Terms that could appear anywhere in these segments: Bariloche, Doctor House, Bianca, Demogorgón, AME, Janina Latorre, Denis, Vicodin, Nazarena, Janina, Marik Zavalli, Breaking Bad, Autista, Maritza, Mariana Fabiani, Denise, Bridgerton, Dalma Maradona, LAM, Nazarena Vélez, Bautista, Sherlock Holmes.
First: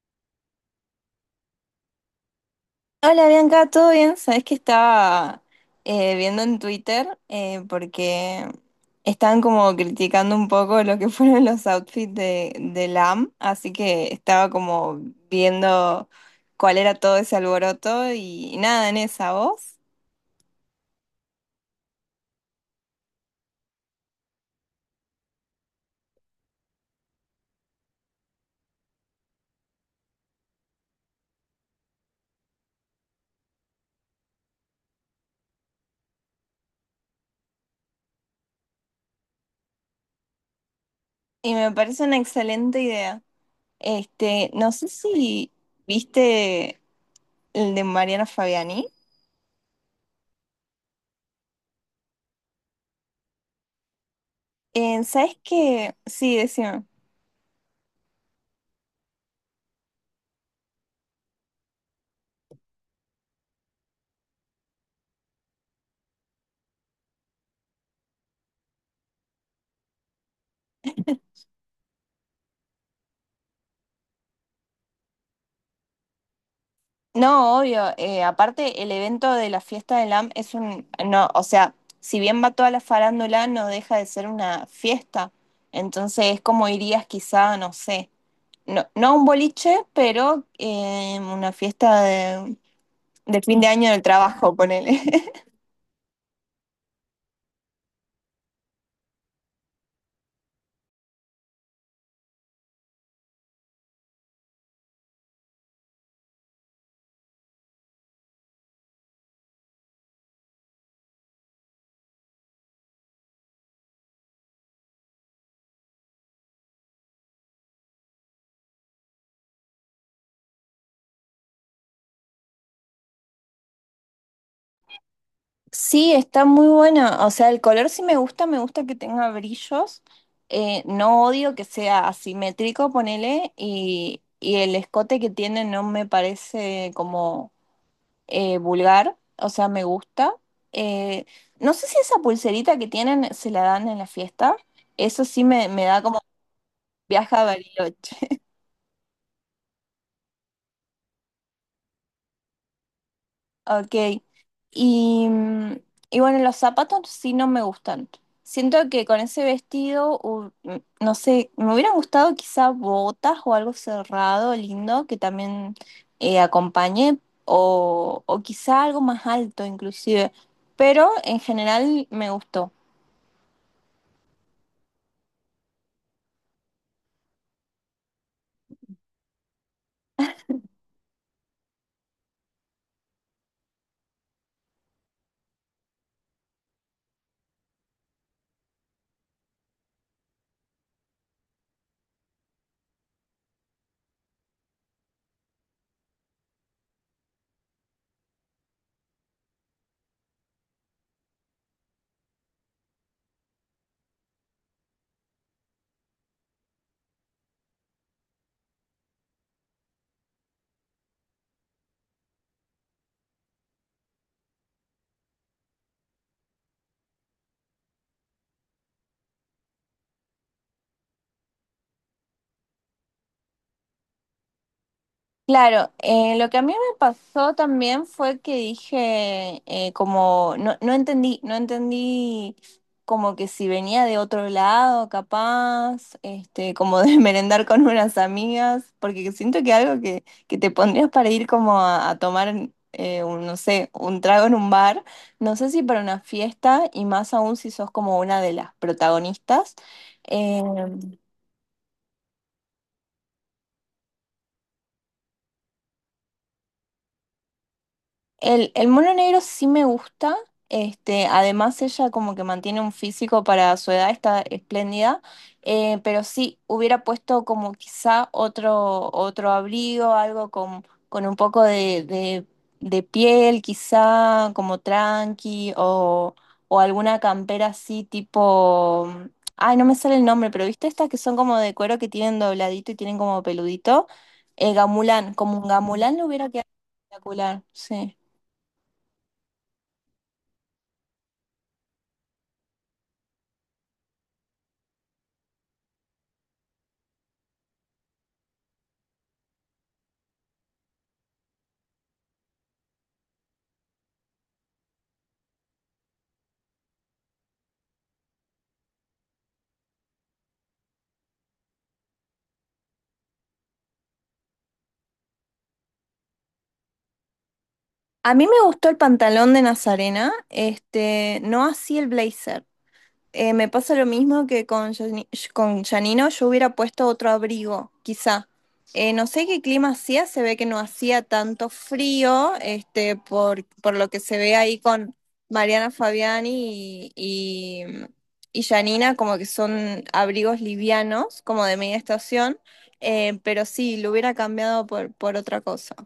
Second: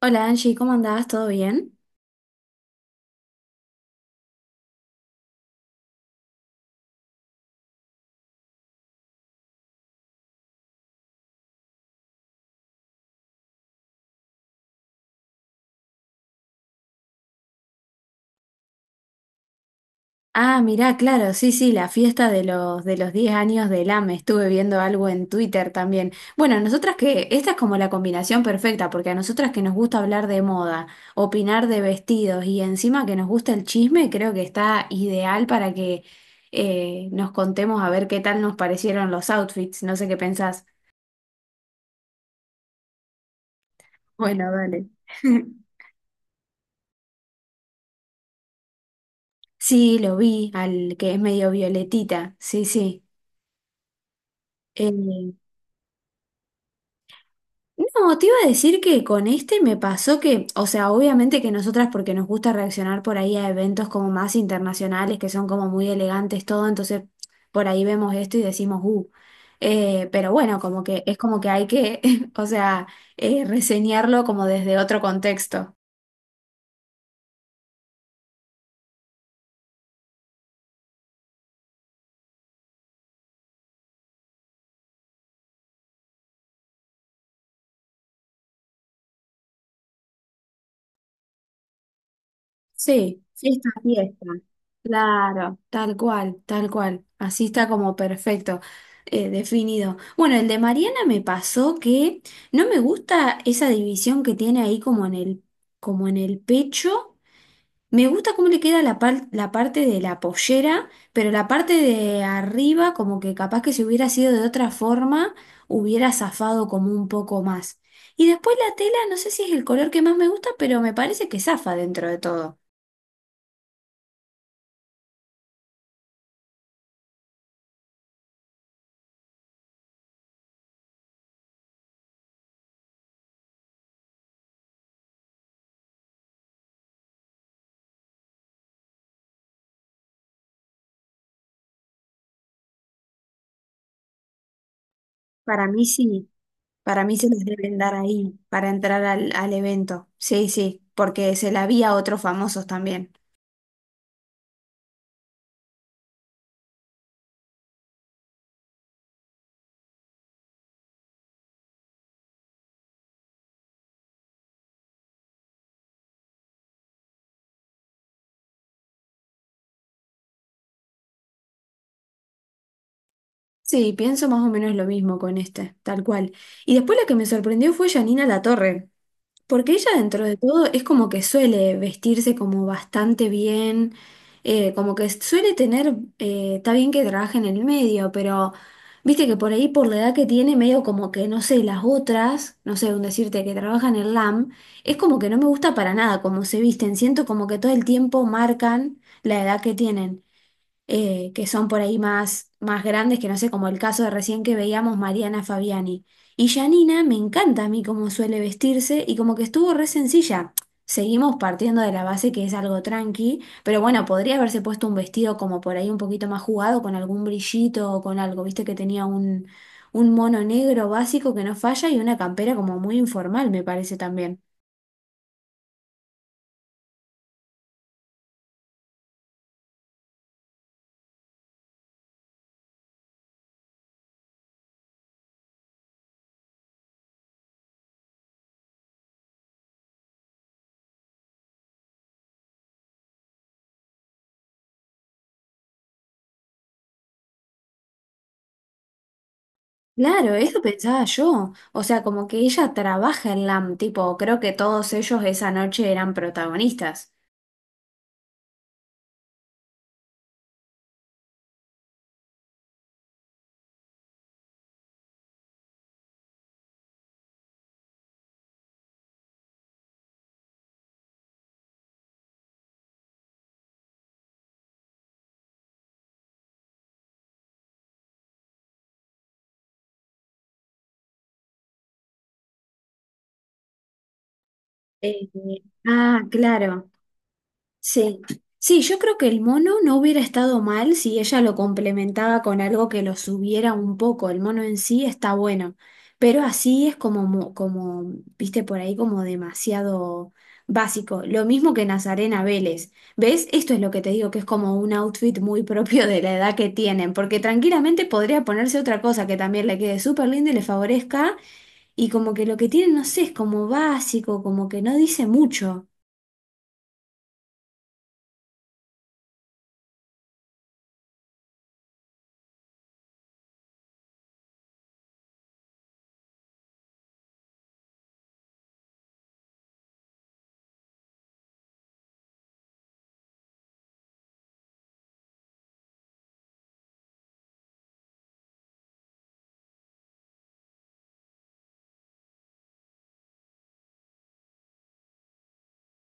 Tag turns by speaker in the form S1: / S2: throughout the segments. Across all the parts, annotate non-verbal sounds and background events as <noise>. S1: Hola Angie, ¿cómo andabas? ¿Todo bien?
S2: Hola Bianca, ¿todo bien? Sabes que estaba viendo en Twitter porque estaban como criticando un poco lo que <laughs> fueron los outfits de LAM, así que estaba como viendo cuál era todo ese alboroto y nada en esa voz.
S1: Ah, mirá, claro, sí, sí, la fiesta de los 10 años del AME. Estuve viendo algo en Twitter también. Bueno, nosotras que, esta es como la combinación perfecta, porque a nosotras que nos gusta hablar de moda, opinar de vestidos y encima que nos gusta el chisme, creo que está ideal para que nos contemos a ver qué tal nos parecieron los outfits. No sé qué pensás.
S2: Y me parece una excelente idea.
S1: Bueno,
S2: Este, no sé
S1: dale.
S2: si
S1: <laughs>
S2: viste el de Mariana Fabiani.
S1: Sí, lo vi, al que es medio violetita. Sí, sí. Eh,
S2: ¿Sabes qué? Sí, decime.
S1: No, te iba a decir que con este me pasó que, o sea, obviamente que nosotras porque nos gusta reaccionar por ahí a eventos como más internacionales, que son como muy elegantes todo, entonces por ahí vemos esto y decimos, pero bueno, como que es como que hay que, <laughs> o sea, reseñarlo como desde otro contexto.
S2: No, obvio. Aparte, el evento de la fiesta del AM es un, no, o sea, si bien va toda la farándula, no deja de ser una fiesta. Entonces es como irías quizá, no sé, no a un boliche, pero una fiesta
S1: Sí,
S2: de fin de
S1: fiesta,
S2: año del
S1: fiesta.
S2: trabajo, ponele. <laughs>
S1: Claro, tal cual, tal cual. Así está como perfecto, definido. Bueno, el de Mariana me pasó que no me gusta esa división que tiene ahí como en el pecho. Me gusta cómo le queda la parte de la pollera, pero la parte de arriba, como que capaz que si hubiera sido de otra forma, hubiera zafado como un poco más. Y después la tela, no sé si es el color que más me gusta, pero me parece que zafa dentro de todo.
S2: Sí, está muy buena. O sea, el color sí me gusta que tenga brillos. No odio que sea asimétrico, ponele, y el escote que tiene no me parece como vulgar, o sea, me gusta. Eh, no sé si esa pulserita que tienen se la dan en la fiesta. Eso sí
S1: Para
S2: me
S1: mí
S2: da como
S1: sí, para mí se
S2: viaje a
S1: les deben dar
S2: Bariloche.
S1: ahí
S2: <laughs>
S1: para entrar al, al evento. Sí, sí, porque se la vi a otros famosos también.
S2: Ok. Y, mm, y bueno, los zapatos sí no me gustan. Siento que con ese vestido, no sé, me hubieran gustado quizá botas o algo cerrado, lindo, que también acompañe, o quizá algo más alto inclusive. Pero en general me gustó.
S1: Sí, pienso más o menos lo mismo con este, tal cual. Y después la que me sorprendió fue Janina Latorre. Porque ella dentro de todo es como que suele vestirse como bastante bien, como que suele tener, está bien que trabaje en el medio, pero viste que por ahí por la edad que tiene, medio como que, no sé, las otras, no sé, un decirte que trabajan en el LAM, es como que no me gusta para nada cómo se visten, siento como que todo el tiempo marcan la edad que tienen que son por ahí más, más grandes, que no sé, como el caso de recién que veíamos Mariana Fabiani. Y Janina me encanta a mí cómo suele vestirse y como que estuvo re sencilla. Seguimos partiendo de la base que es algo tranqui, pero bueno, podría haberse puesto un vestido como por ahí un poquito más jugado, con algún brillito o con algo, viste que tenía un mono negro básico que no falla y una campera como muy informal, me parece también.
S2: Claro, lo que a mí me pasó también fue que dije, como, no entendí, no entendí como que si venía de otro lado, capaz, este, como de <laughs> merendar con unas amigas, porque siento que algo que te pondrías para ir como a tomar, un, no sé, un trago en un bar, no sé si para una fiesta y más aún si sos como una de las protagonistas.
S1: Claro, eso
S2: eh,
S1: pensaba yo. O sea, como que ella trabaja en LAM, tipo, creo que todos ellos esa noche eran protagonistas.
S2: El mono negro sí me gusta. Este, además ella como que mantiene un físico para su edad, está espléndida. Pero sí, hubiera puesto como quizá otro, otro abrigo, algo con un poco de piel, quizá como tranqui, o alguna campera así tipo. Ay, no me sale el nombre, pero viste estas que son como de cuero que tienen dobladito y tienen como peludito.
S1: Eh,
S2: Gamulán, como un gamulán
S1: ah,
S2: le hubiera quedado
S1: claro.
S2: espectacular, sí.
S1: Sí, sí, yo creo que el mono no hubiera estado mal si ella lo complementaba con algo que lo subiera un poco. El mono en sí está bueno, pero así es como, como, viste por ahí, como demasiado básico. Lo mismo que Nazarena Vélez. ¿Ves? Esto es lo que te digo, que es como un outfit muy <laughs> propio de la edad que tienen, porque tranquilamente podría ponerse otra cosa que también le quede súper linda y le favorezca, y como que lo que tienen, no sé, es como básico, como que no dice mucho.
S2: A mí me gustó el pantalón de Nazarena, este, no así el blazer. Me pasa lo mismo que con, Yani- con Janino, yo hubiera puesto otro abrigo, quizá. No sé qué clima hacía, se ve que no hacía tanto frío, este, por lo que se ve ahí con Mariana Fabiani y Janina, como que son abrigos livianos, como de media estación, pero sí, lo hubiera cambiado por otra cosa.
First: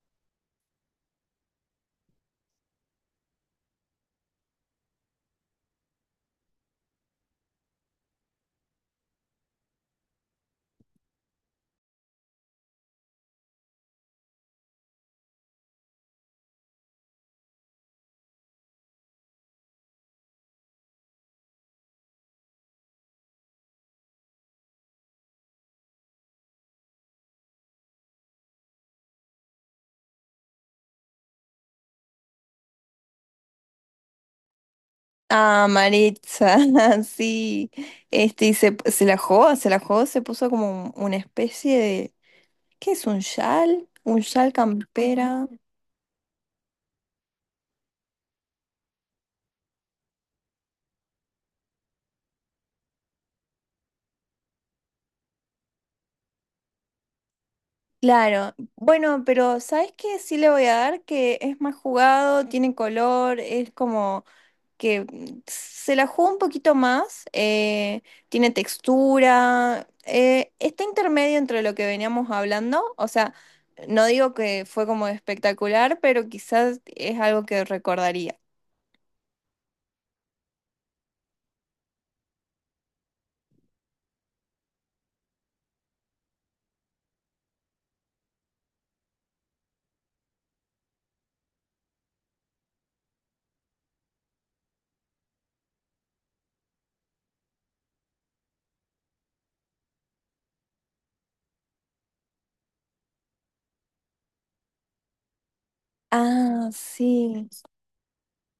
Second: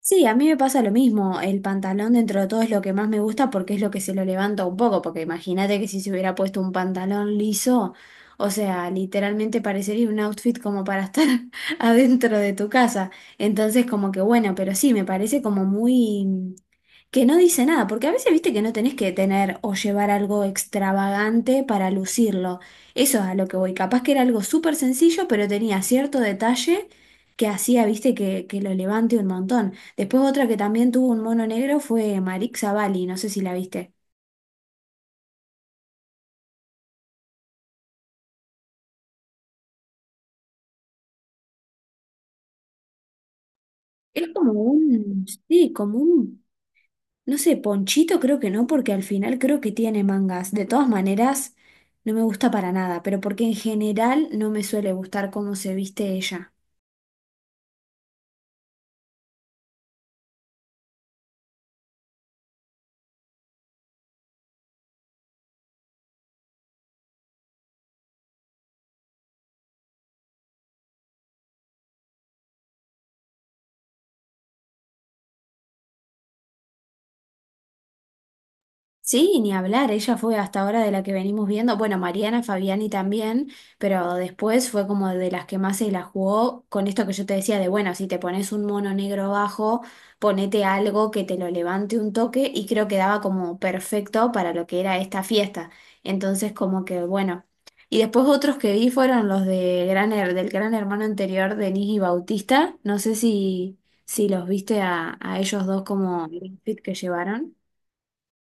S1: Sí, a mí me pasa lo mismo. El pantalón dentro de todo es lo que más me gusta porque es lo que se lo levanta un poco. Porque imagínate que si se hubiera puesto un pantalón liso, o sea, literalmente parecería un outfit como para estar <laughs> adentro de tu casa. Entonces, como que bueno, pero sí, me parece como muy que no dice nada. Porque a veces viste que no tenés que tener o llevar algo extravagante para lucirlo. Eso es a lo que voy. Capaz que era algo súper sencillo, pero tenía cierto detalle que hacía, viste, que lo levante un montón. Después otra que también tuvo un mono negro fue Marik Zavalli, no sé si la viste.
S2: Ah, Maritza, <laughs> sí. Este, y se la jugó, se la jugó, se puso como un- una especie de. ¿Qué es un chal? ¿Un
S1: Es como
S2: chal
S1: un,
S2: campera?
S1: sí, como un, no sé, ponchito creo que no, porque al final creo que tiene mangas. De todas maneras, no me gusta para nada, pero porque en general no me suele gustar cómo se viste ella.
S2: Claro. Bueno, pero ¿sabes qué? Sí le voy a dar que es más jugado, tiene color, es como. Que se la juega un poquito más, tiene textura, está intermedio entre lo que veníamos hablando, o sea, no digo que fue como espectacular, pero quizás es algo que recordaría.
S1: Sí, ni hablar, ella fue hasta ahora de la que venimos viendo, bueno, Mariana Fabiani también, pero después fue como de las que más se la jugó con esto que yo te decía de, bueno, si te pones un mono negro bajo, ponete algo que te lo levante un toque y creo que daba como perfecto para lo que era esta fiesta. Entonces como que, bueno, y después otros que vi fueron los de del gran hermano anterior, Denis y Bautista, no sé si, si los viste a ellos dos como el
S2: Ah,
S1: outfit que
S2: sí,
S1: llevaron.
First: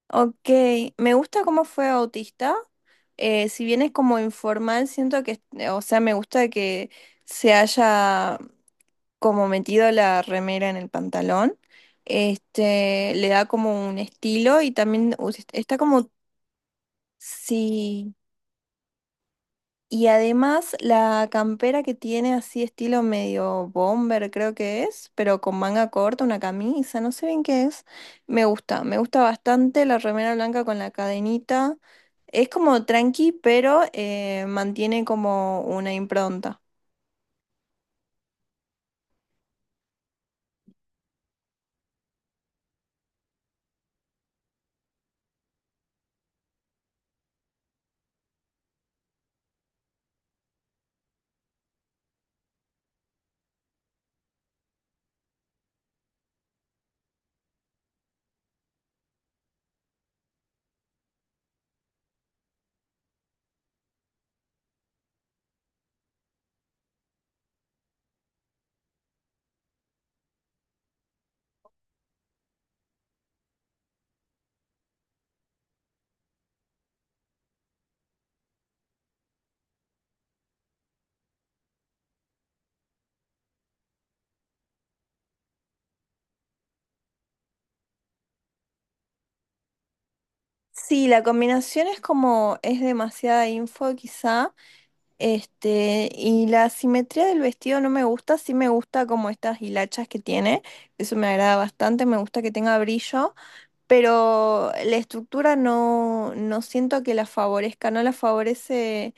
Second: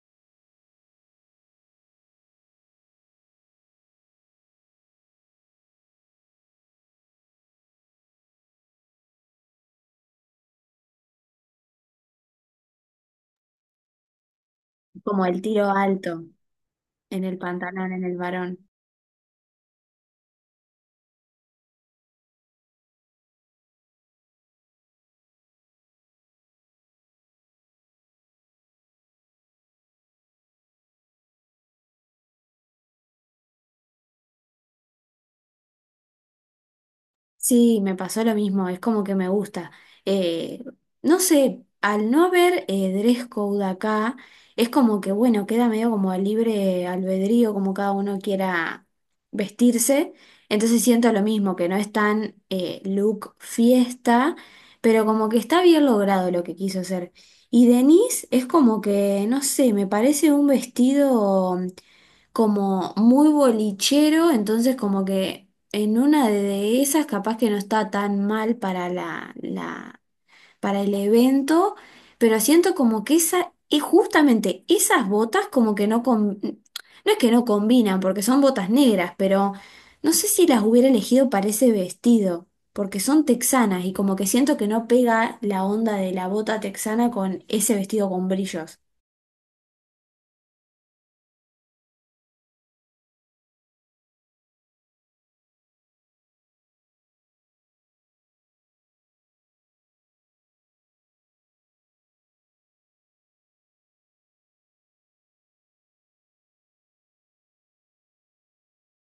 S2: ok, me gusta cómo fue Autista, si bien es como informal, siento que, o sea, me gusta que se haya como metido la remera en el pantalón, este, le da como un estilo y también
S1: Como el
S2: us-
S1: tiro
S2: está como,
S1: alto en el pantalón, en
S2: sí,
S1: el varón.
S2: y además la campera que tiene así estilo medio bomber creo que es, pero con manga corta, una camisa, no sé bien qué es, me gusta bastante la remera blanca con la cadenita, es como tranqui, pero mantiene como una impronta.
S1: Sí, me pasó lo mismo, es como que me gusta. Eh, no sé, al no haber dress code acá, es como que, bueno, queda medio como a libre albedrío, como cada uno quiera vestirse. Entonces siento lo mismo, que no es tan look fiesta, pero como que está bien logrado lo que quiso hacer. Y Denise es como que, no sé, me parece un vestido como muy bolichero, entonces como que en una de esas capaz que no está tan mal para para el evento, pero siento como que esa, es justamente esas botas como que no es que no combinan, porque son botas negras, pero no sé si las hubiera elegido para ese vestido. Porque son texanas y como que siento que no pega la onda de la bota texana con ese vestido con brillos.
S2: Sí, la combinación es como, es demasiada info quizá, este, y la simetría del vestido no me gusta, sí me gusta como estas hilachas que tiene, eso me agrada bastante, me gusta que tenga brillo, pero la estructura no, no siento que la favorezca, no la favorece,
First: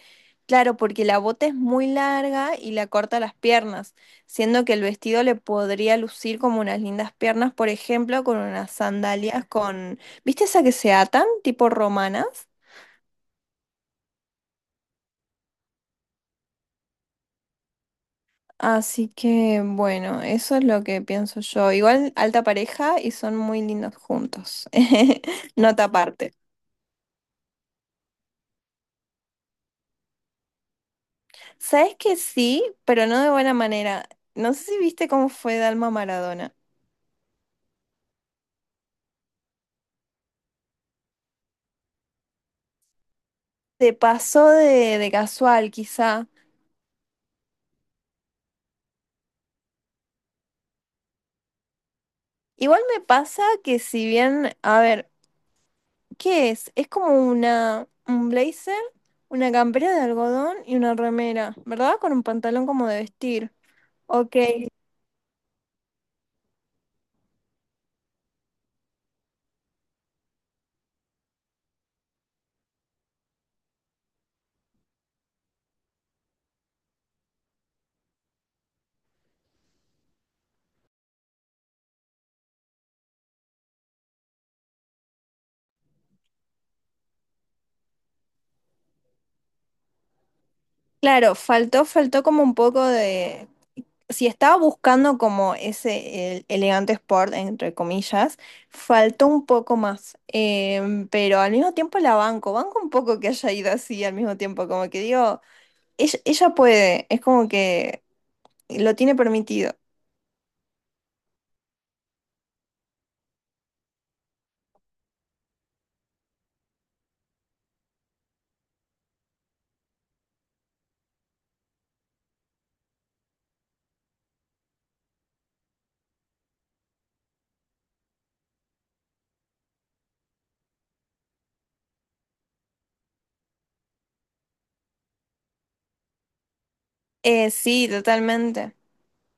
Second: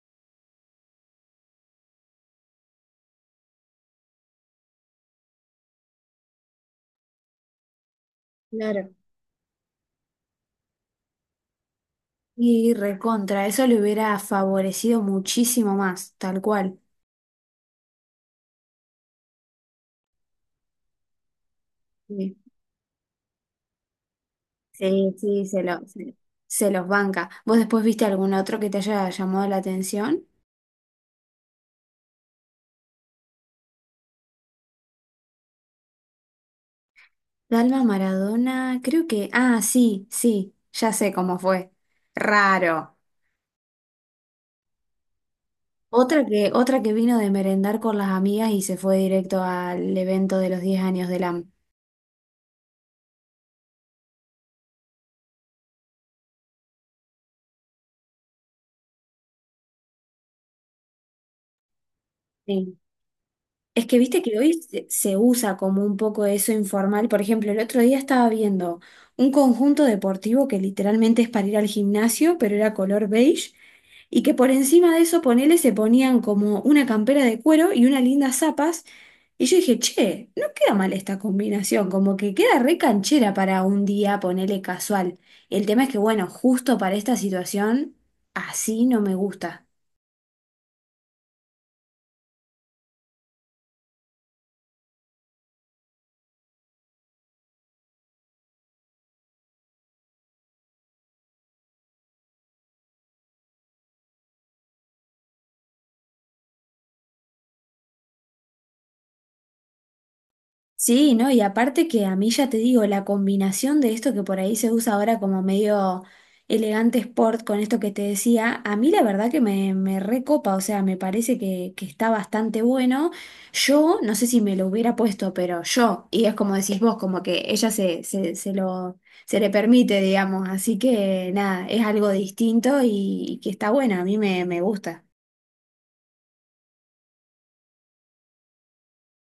S2: claro, porque la bota es muy larga y la corta las piernas, siendo que el vestido le podría lucir como unas lindas piernas, por ejemplo, con unas sandalias con, ¿viste esa que se atan, tipo romanas?
S1: Y recontra, eso le hubiera favorecido muchísimo más, tal cual.
S2: Así que bueno, eso es lo que pienso yo. Igual
S1: Sí,
S2: alta pareja y son muy lindos juntos.
S1: sí,
S2: <laughs>
S1: sí, se
S2: Nota
S1: lo, se,
S2: aparte.
S1: se los banca. ¿Vos después viste algún otro que te haya llamado la atención?
S2: Sabes que sí, pero no de buena manera. No sé si viste cómo fue Dalma Maradona.
S1: Dalma Maradona, creo que, ah, sí, sí, ya sé cómo fue. Raro.
S2: Se pasó de casual, quizá.
S1: Otra que vino de merendar con las amigas y se fue directo al evento de los 10 años del AM.
S2: Igual me pasa que si bien, a ver, ¿qué es? Es como una, un blazer, una campera de algodón y una remera, ¿verdad? Con un pantalón como de vestir.
S1: Es que viste
S2: Ok.
S1: que hoy se usa como un poco eso informal. Por ejemplo, el otro día estaba viendo un conjunto deportivo que literalmente es para ir al gimnasio, pero era color beige, y que por encima de eso, ponele, se ponían como una campera de cuero y unas lindas zapas. Y yo dije, che, no queda mal esta combinación, como que queda re canchera para un día, ponele casual. El tema es que, bueno, justo para esta situación, así no me gusta.
S2: Claro, faltó, faltó como un poco de si estaba buscando como ese el- elegante sport, entre comillas, faltó un poco más. Em, pero al mismo tiempo la banco. Banco un poco que haya ido así al mismo tiempo. Como que digo, ella puede. Es como que lo tiene permitido.
S1: Sí, ¿no? Y aparte que a mí ya te digo, la combinación de esto que por ahí se usa ahora como medio elegante sport con esto que te decía, a mí la verdad que me recopa, o sea, me parece que está bastante bueno. Yo, no sé si me lo hubiera puesto, pero yo, y es como decís vos, como que ella se, se, se lo, se le permite, digamos, así que nada, es algo distinto y que está bueno, a mí me, me gusta.
S2: Sí, totalmente.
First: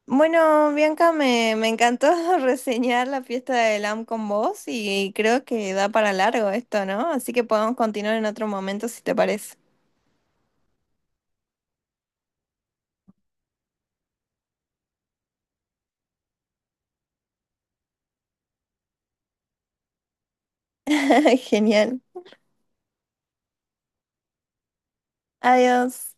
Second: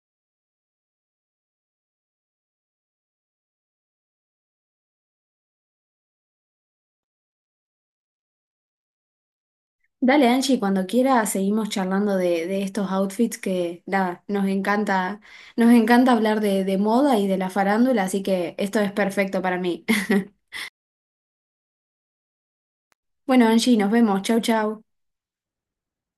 S2: Bueno, Bianca, me encantó <laughs> reseñar la fiesta de LAM con vos y creo que da para largo esto, ¿no? Así que podemos continuar en otro momento si te parece.
S1: Dale, Angie, cuando quiera seguimos charlando de estos outfits que nada, nos encanta hablar de moda y de la farándula, así que esto es perfecto para mí. <laughs>
S2: <laughs> Genial.
S1: Bueno, Angie, nos vemos. Chau, chau.
S2: Adiós.